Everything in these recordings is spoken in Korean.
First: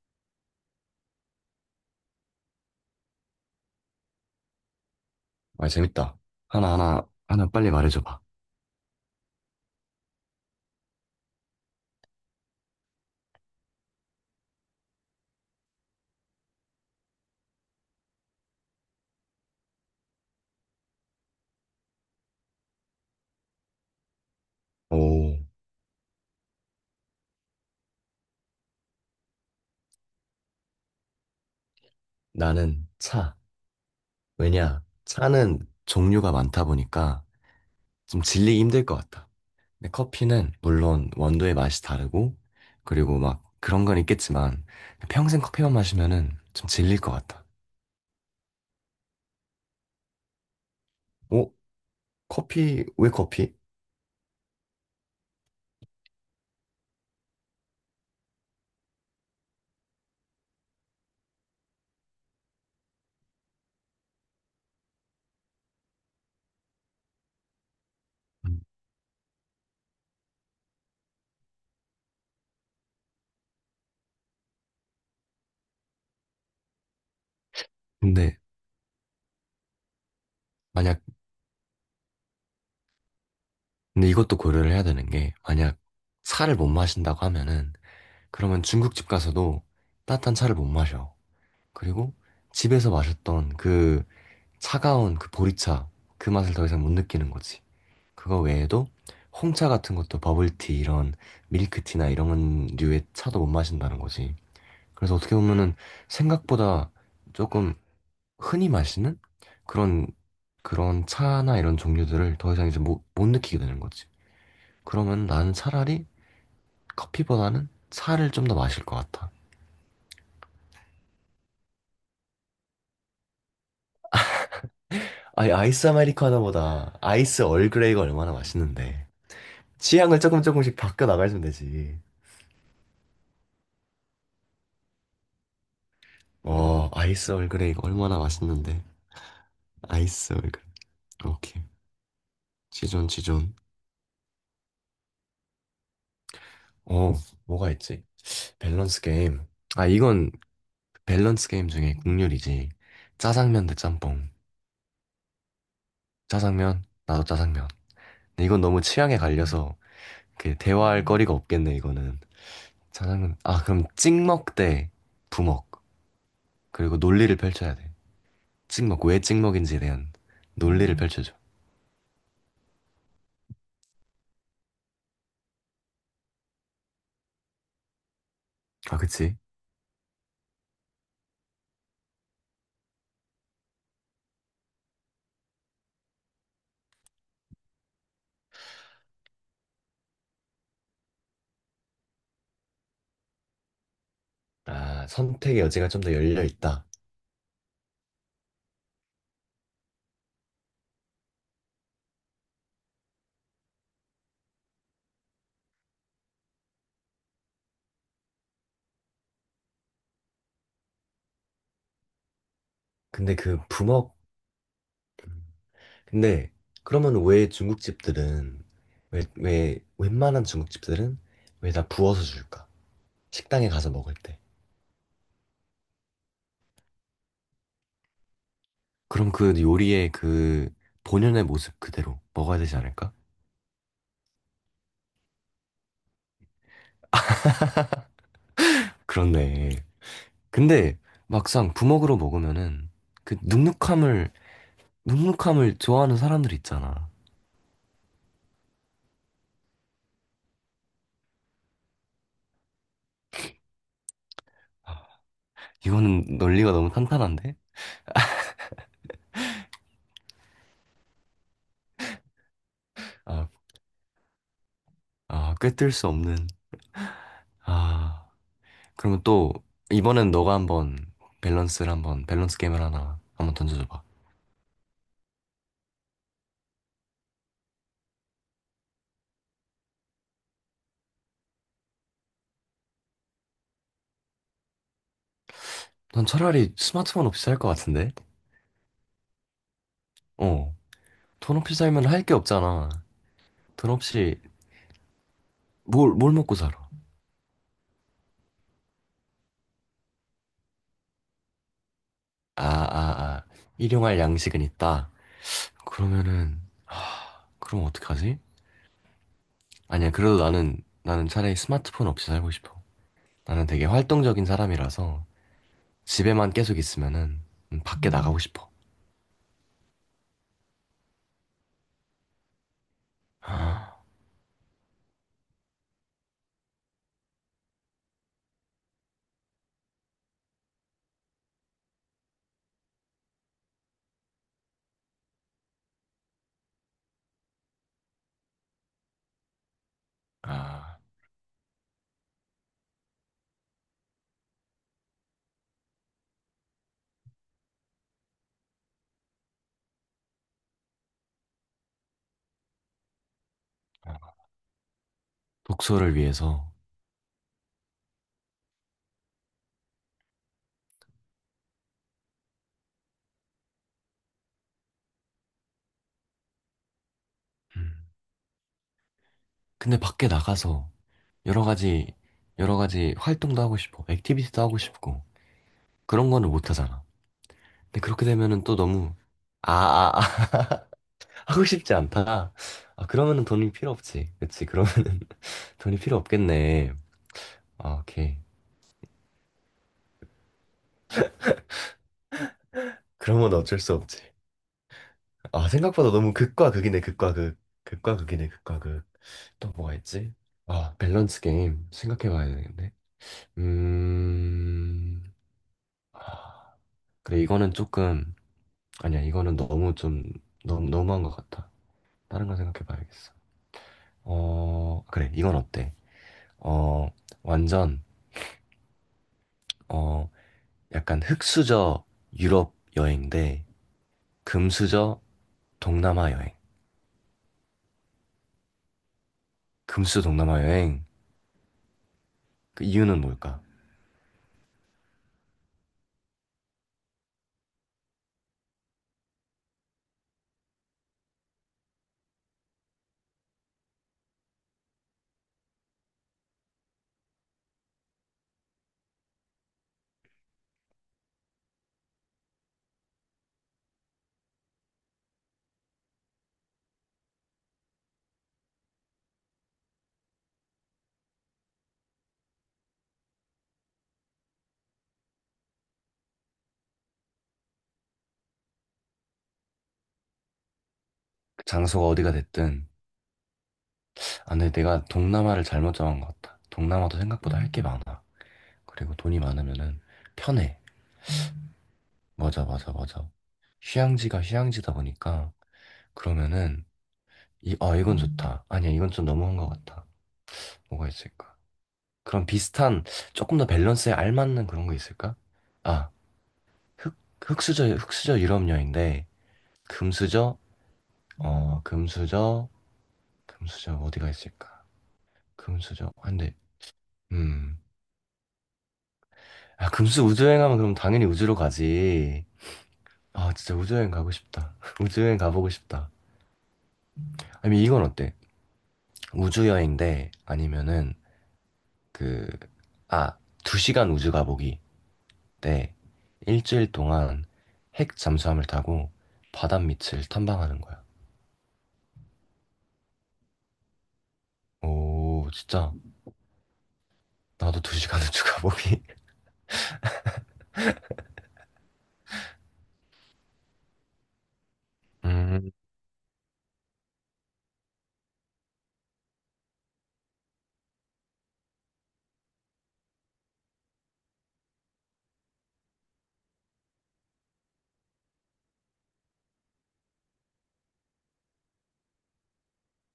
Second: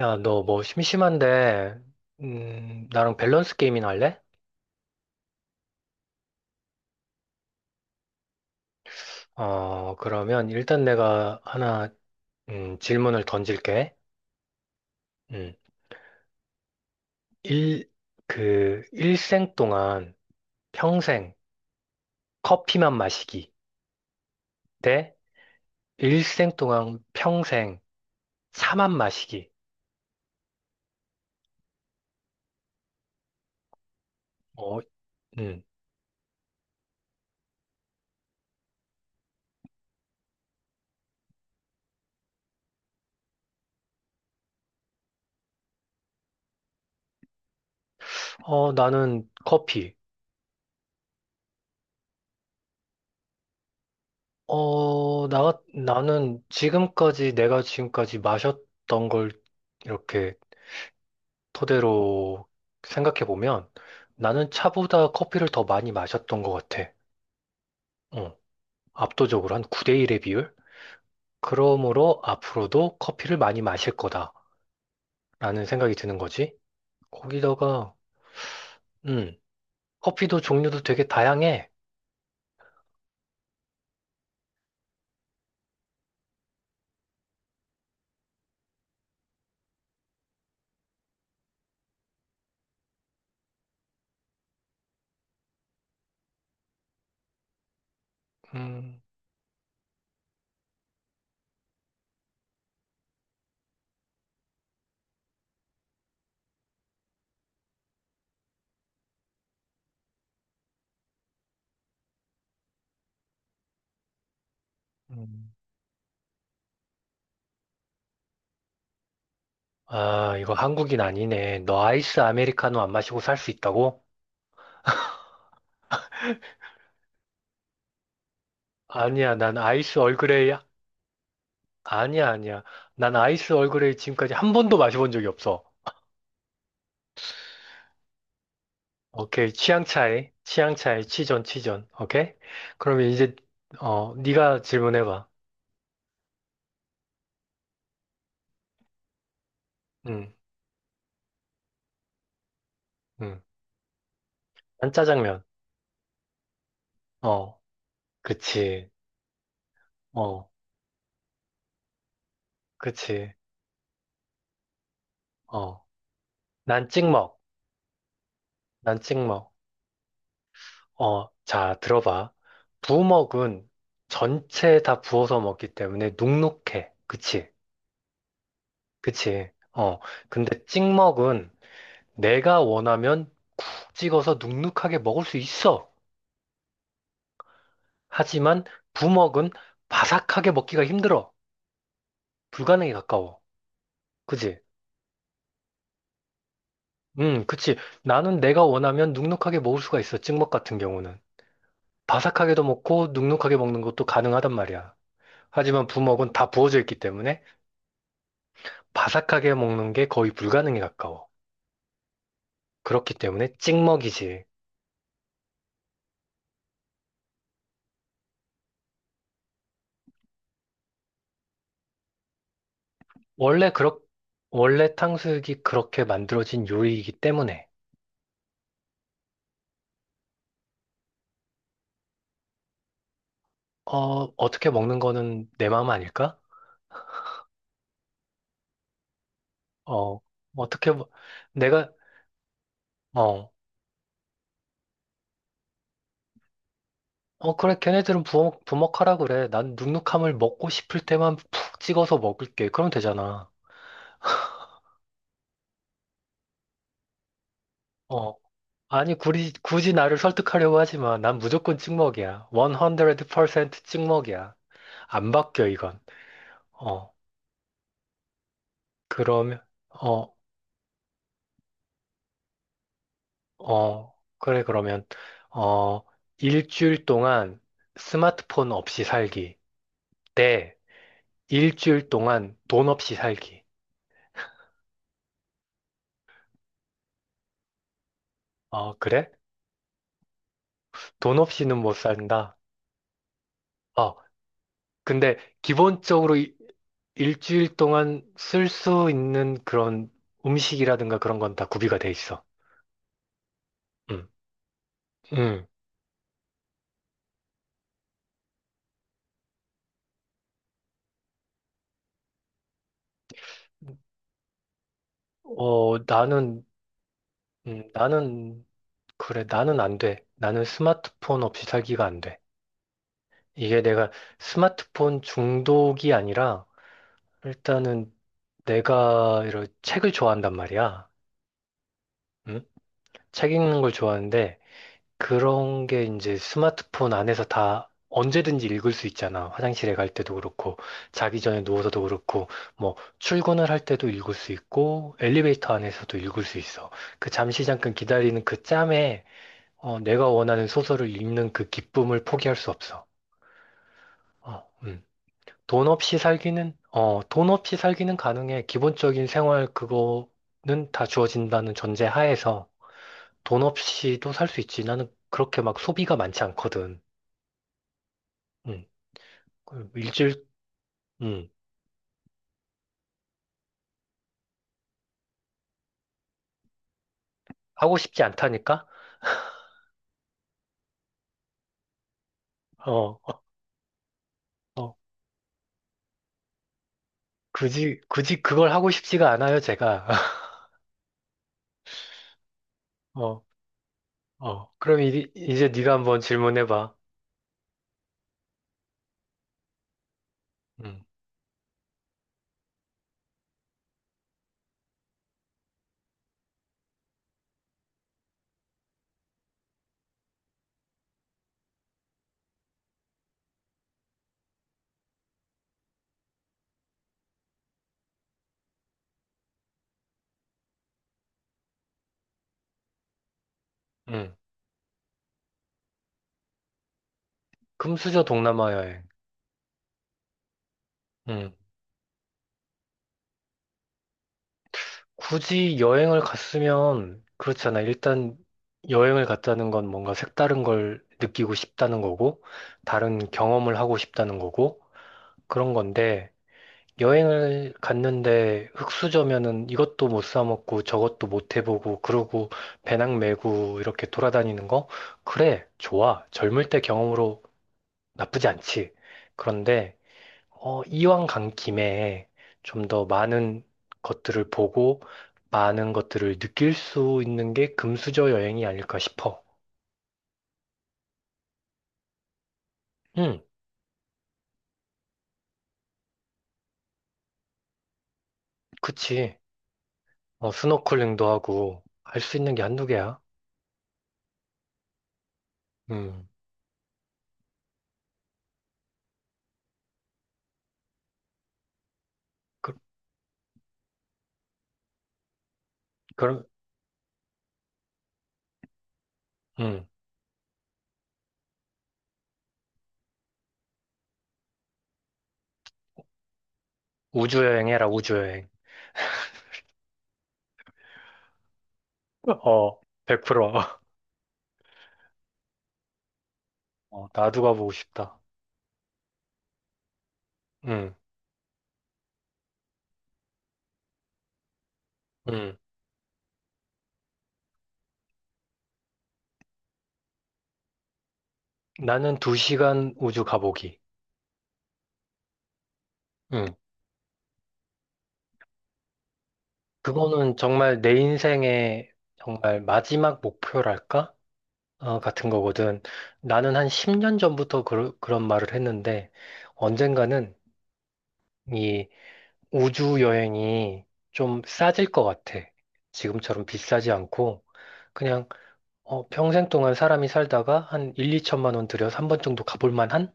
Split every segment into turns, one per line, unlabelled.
야, 너 뭐 심심한데, 나랑 밸런스 게임이나 할래?
아, 재밌다. 하나하나, 하나 하나 빨리 말해줘봐.
그러면 일단 내가 하나, 질문을 던질게. 음, 일, 일생 동안 평생 커피만 마시기 대
오,
일생 동안 평생 차만 마시기.
나는 차.
어,
왜냐, 차는
음,
종류가 많다 보니까 좀 질리기 힘들 것 같다. 근데 커피는 물론 원두의 맛이 다르고, 그리고 막 그런 건 있겠지만, 평생 커피만 마시면은 좀 질릴 것 같다.
나는 커피.
오, 커피, 왜 커피?
나는 내가 지금까지 마셨던 걸 이렇게 토대로 생각해 보면 나는 차보다 커피를 더 많이 마셨던 것 같아. 어,
음,
압도적으로 한 9대 1의 비율? 그러므로 앞으로도 커피를 많이 마실 거다라는 생각이 드는 거지. 거기다가
근데
음, 커피도 종류도
만약,
되게 다양해.
근데 이것도 고려를 해야 되는 게, 만약 차를 못 마신다고 하면은, 그러면 중국집 가서도 따뜻한 차를 못 마셔. 그리고 집에서 마셨던 그 차가운 그 보리차 그 맛을 더 이상 못 느끼는 거지. 그거 외에도
음,
홍차 같은 것도 버블티 이런 밀크티나 이런 류의 차도 못 마신다는 거지. 그래서 어떻게 보면은 생각보다 조금 흔히 마시는 그런 그런 차나 이런 종류들을 더 이상 이제 못 느끼게 되는 거지. 그러면
음.
나는 차라리 커피보다는 차를 좀 더 마실 것 같아.
아, 이거 한국인 아니네. 너 아이스 아메리카노 안 마시고 살 수 있다고?
아니, 아이스 아메리카노보다 아이스 얼그레이가 얼마나 맛있는데.
아니야, 난 아이스
취향을 조금
얼그레이야.
조금씩 바꿔 나가시면 되지.
아니야, 아니야. 난 아이스 얼그레이 지금까지 한 번도 마셔본 적이 없어.
어, 아이스 얼그레이 이거 얼마나 맛있는데.
오케이. 취향 차이.
아이스 얼그레이.
취향 차이. 치존,
오케이.
치존. 오케이?
지존,
그러면 이제,
지존.
네가 질문해봐.
어, 뭐가 있지? 밸런스 게임. 아, 이건
응,
밸런스 게임 중에 국룰이지.
응.
짜장면 대 짬뽕.
난 짜장면.
짜장면, 나도
어,
짜장면. 근데 이건 너무
그치.
취향에 갈려서
어,
그 대화할 거리가 없겠네, 이거는.
그치.
짜장면. 아, 그럼 찍먹 대 부먹.
어, 난
그리고 논리를
찍먹.
펼쳐야 돼.
난
찍먹, 왜
찍먹.
찍먹인지에 대한 논리를
어,
펼쳐줘.
자, 들어봐. 부먹은 전체 다 부어서 먹기 때문에 눅눅해. 그치?
아, 그치?
그치? 근데 찍먹은 내가 원하면 쿡 찍어서 눅눅하게 먹을 수 있어. 하지만 부먹은 바삭하게 먹기가 힘들어. 불가능에 가까워. 그지?
아, 선택의 여지가 좀 더 열려 있다.
그치. 나는 내가 원하면 눅눅하게 먹을 수가 있어. 찍먹 같은 경우는. 바삭하게도 먹고 눅눅하게 먹는 것도 가능하단 말이야. 하지만 부먹은 다 부어져 있기 때문에 바삭하게 먹는 게 거의 불가능에 가까워. 그렇기
근데
때문에
그 부먹,
찍먹이지.
근데 그러면 왜 중국집들은, 웬만한 중국집들은 왜 다 부어서 줄까? 식당에
원래
가서
그렇,
먹을 때.
원래 탕수육이 그렇게 만들어진 요리이기 때문에,
그럼 그 요리의 그 본연의 모습 그대로 먹어야 되지 않을까?
어, 어떻게 먹는 거는 내 마음 아닐까?
그렇네.
어, 어떻게,
근데
먹-
막상
내가,
부먹으로 먹으면은 그
어,
눅눅함을 좋아하는 사람들 있잖아.
어, 그래, 걔네들은 부먹하라 그래. 난 눅눅함을 먹고 싶을 때만 푹 찍어서 먹을게. 그럼 되잖아.
아, 이거는 논리가 너무 탄탄한데?
어. 아니, 굳이, 굳이 나를 설득하려고 하지 마. 난 무조건 찍먹이야.
아,
100% 찍먹이야. 안
아,
바뀌어,
꿰뚫
이건.
수 없는,
어,
아. 그러면 또
그러면,
이번엔
어,
너가 한번 밸런스 게임을 하나 한번 던져줘봐.
그래, 어, 일주일 동안 스마트폰 없이 살기. 네. 일주일 동안 돈 없이 살기.
넌 차라리 스마트폰 없이 살 것 같은데?
어, 그래?
어.
돈
돈 없이
없이는 못
살면 할 게
산다.
없잖아. 돈
어.
없이
근데
뭘
기본적으로
먹고 살아?
일주일 동안 쓸 수 있는 그런 음식이라든가 그런 건 다 구비가 돼 있어.
아, 아, 아. 일용할
음.
양식은 있다.
음.
그러면은 하, 그럼 어떡하지? 아니야. 그래도 나는 차라리 스마트폰 없이 살고 싶어. 나는 되게 활동적인 사람이라서
어,
집에만
나는,
계속 있으면은
음,
밖에 나가고
나는,
싶어.
그래, 나는 안 돼. 나는 스마트폰 없이 살기가 안 돼. 이게
아,
내가 스마트폰 중독이 아니라, 일단은 내가 이런 책을 좋아한단 말이야. 음? 책 읽는 걸 좋아하는데, 그런 게 이제 스마트폰 안에서 다 언제든지 읽을 수 있잖아. 화장실에 갈 때도 그렇고,
아,
자기 전에 누워서도 그렇고, 뭐, 출근을 할 때도 읽을 수 있고, 엘리베이터 안에서도 읽을 수 있어. 그 잠시 잠깐 기다리는 그 짬에, 내가 원하는 소설을 읽는 그 기쁨을 포기할 수 없어.
아.
어, 음. 돈
독서를
없이
위해서.
살기는, 어, 돈 없이 살기는 가능해. 기본적인 생활 그거는 다 주어진다는 전제 하에서 돈 없이도 살 수 있지. 나는 그렇게 막 소비가 많지 않거든.
음.
음, 그
근데 밖에
일주일,
나가서
음,
여러 가지, 여러 가지 활동도 하고 싶고, 액티비티도 하고 싶고, 그런 거는 못 하잖아.
하고
근데
싶지
그렇게 되면은 또
않다니까?
너무, 아, 아, 아, 하고 싶지 않다.
어,
아,
어,
그러면은 돈이 필요 없지. 그치?
어,
그러면은 돈이 필요 없겠네. 아,
굳이,
오케이.
굳이 그걸 하고 싶지가 않아요, 제가. 어,
그러면 어쩔 수 없지.
그럼
아,
이제 네가
생각보다
한번
너무 극과
질문해봐.
극이네, 극과 극. 극과 극이네, 극과 극. 또 뭐가 있지? 아,
음,
밸런스 게임 생각해 봐야 되겠네. 음, 아, 그래, 이거는 조금, 아니야, 이거는 너무 좀, 너무, 너무한 것 같아. 다른 거 생각해 봐야겠어. 어, 그래, 이건 어때? 어, 완전, 어, 약간 흑수저 유럽 여행 대
음,
금수저 동남아 여행.
금수저 동남아 여행.
금수 동남아 여행.
음,
그 이유는 뭘까?
굳이 여행을 갔으면, 그렇잖아. 일단 여행을 갔다는 건 뭔가 색다른 걸 느끼고 싶다는 거고, 다른 경험을 하고 싶다는 거고, 그런 건데, 여행을 갔는데 흙수저면은 이것도 못 사 먹고 저것도 못 해보고 그러고 배낭 메고 이렇게 돌아다니는 거? 그래, 좋아. 젊을 때 경험으로 나쁘지 않지. 그런데 이왕 간 김에 좀 더 많은 것들을 보고 많은 것들을 느낄 수 있는 게 금수저 여행이 아닐까 싶어.
그 장소가 어디가 됐든.
응,
아, 근데 내가 동남아를 잘못 정한 것 같다. 동남아도 생각보다 할 게 많아. 그리고
그치.
돈이 많으면은
어,
편해.
스노클링도 하고 할 수 있는 게
맞아,
한두
맞아,
개야.
맞아. 휴양지가 휴양지다 보니까
음,
그러면은 이건 좋다. 아니야, 이건 좀 너무한 것 같아. 뭐가 있을까? 그런
그,
비슷한, 조금 더 밸런스에 알맞는 그런 거 있을까? 아,
그럼,
흑, 흑수저 유럽여인데,
음,
금수저, 어, 금수저, 금수저 어디가 있을까? 금수저, 아, 근데,
우주여행
음.
해라, 우주여행.
아, 금수 우주여행 하면 그럼 당연히 우주로 가지.
어,
아,
100%.
진짜 우주여행 가고 싶다. 우주여행 가보고 싶다.
어, 나도 가보고
아니, 이건
싶다.
어때? 우주여행인데,
응,
아니면은, 그, 아, 2시간 우주 가보기.
응.
때 1주일 동안 핵 잠수함을 타고 바다 밑을 탐방하는 거야.
나는 2시간 우주 가보기.
오, 진짜
응.
나도 2시간은 추가 보기.
그거는 정말 내 인생의 정말 마지막 목표랄까? 같은
음,
거거든. 나는 한 10년 전부터 그런 말을 했는데, 언젠가는 이 우주 여행이 좀 싸질 것 같아. 지금처럼 비싸지 않고, 그냥, 평생 동안 사람이 살다가 한 1, 2천만 원 들여서 한 번 정도 가볼 만한?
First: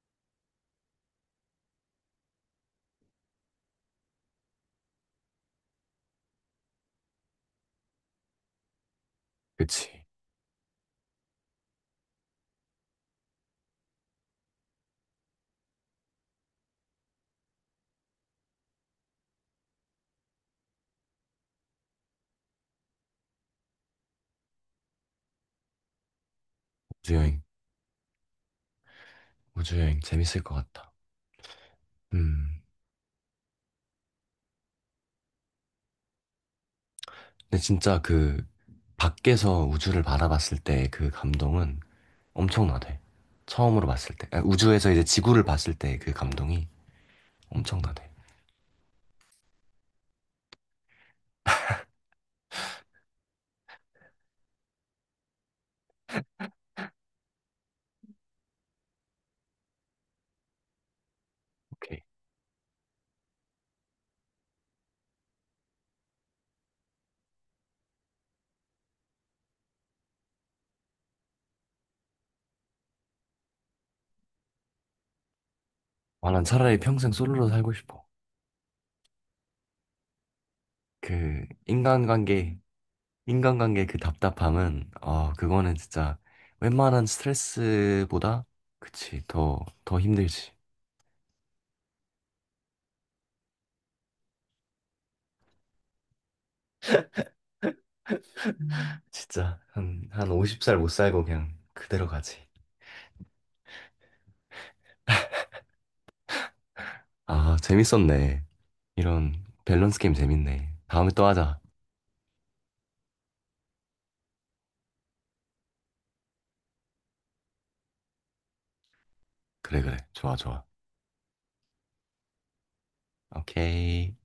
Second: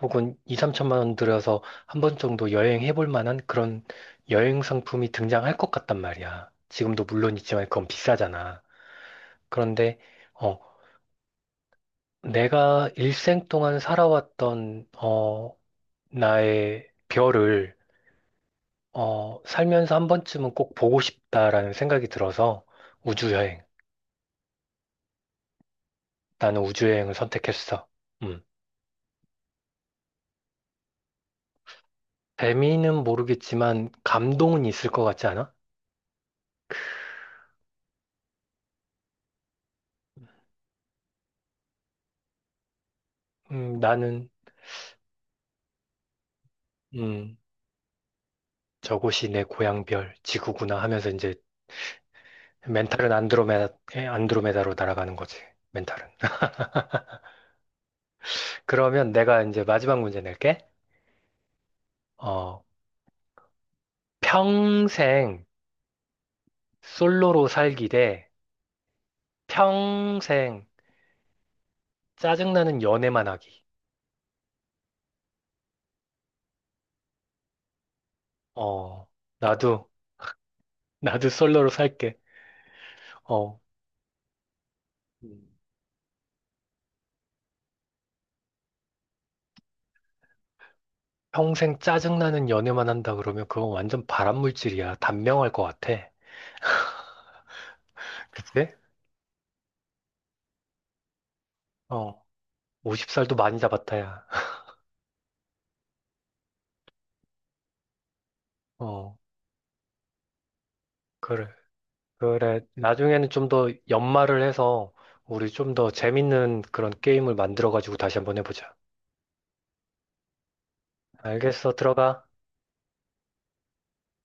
혹은 2, 3천만 원 들여서 한 번 정도 여행해 볼 만한 그런 여행 상품이 등장할 것 같단 말이야. 지금도 물론 있지만 그건 비싸잖아. 그런데
그치.
어, 내가 일생 동안 살아왔던 나의 별을 살면서 한 번쯤은 꼭 보고 싶다라는 생각이 들어서 우주여행. 나는 우주여행을
우주여행,
선택했어. 음.
우주여행 재밌을 것 같다. 음,
재미는 모르겠지만 감동은 있을 것 같지 않아?
근데 진짜 그 밖에서 우주를 바라봤을 때 그 감동은 엄청나대. 처음으로 봤을 때,
나는
아, 우주에서 이제 지구를 봤을 때 그 감동이
음,
엄청나대.
저곳이 내 고향별 지구구나 하면서 이제 멘탈은 안드로메다, 안드로메다로 날아가는 거지. 멘탈은. 그러면 내가 이제 마지막 문제 낼게.
오케이.
어, 평생 솔로로 살기 대 평생 짜증나는 연애만 하기.
아, 난 차라리 평생 솔로로 살고 싶어.
어, 나도, 나도
그
솔로로 살게.
인간관계
어,
인간관계 그 답답함은, 어,
음.
그거는 진짜 웬만한 스트레스보다, 그치, 더 힘들지.
평생 짜증나는 연애만 한다 그러면 그건 완전 발암물질이야. 단명할 것 같아. 그치?
진짜, 한 50살 못 살고 그냥 그대로
어,
가지.
50살도 많이 잡았다야.
아, 재밌었네.
어,
이런 밸런스 게임 재밌네. 다음에 또
그래.
하자.
그래, 나중에는 좀 더 연말을 해서 우리 좀 더 재밌는 그런 게임을 만들어가지고 다시 한번 해보자.
그래, 그래. 좋아, 좋아.
알겠어, 들어가.
오케이.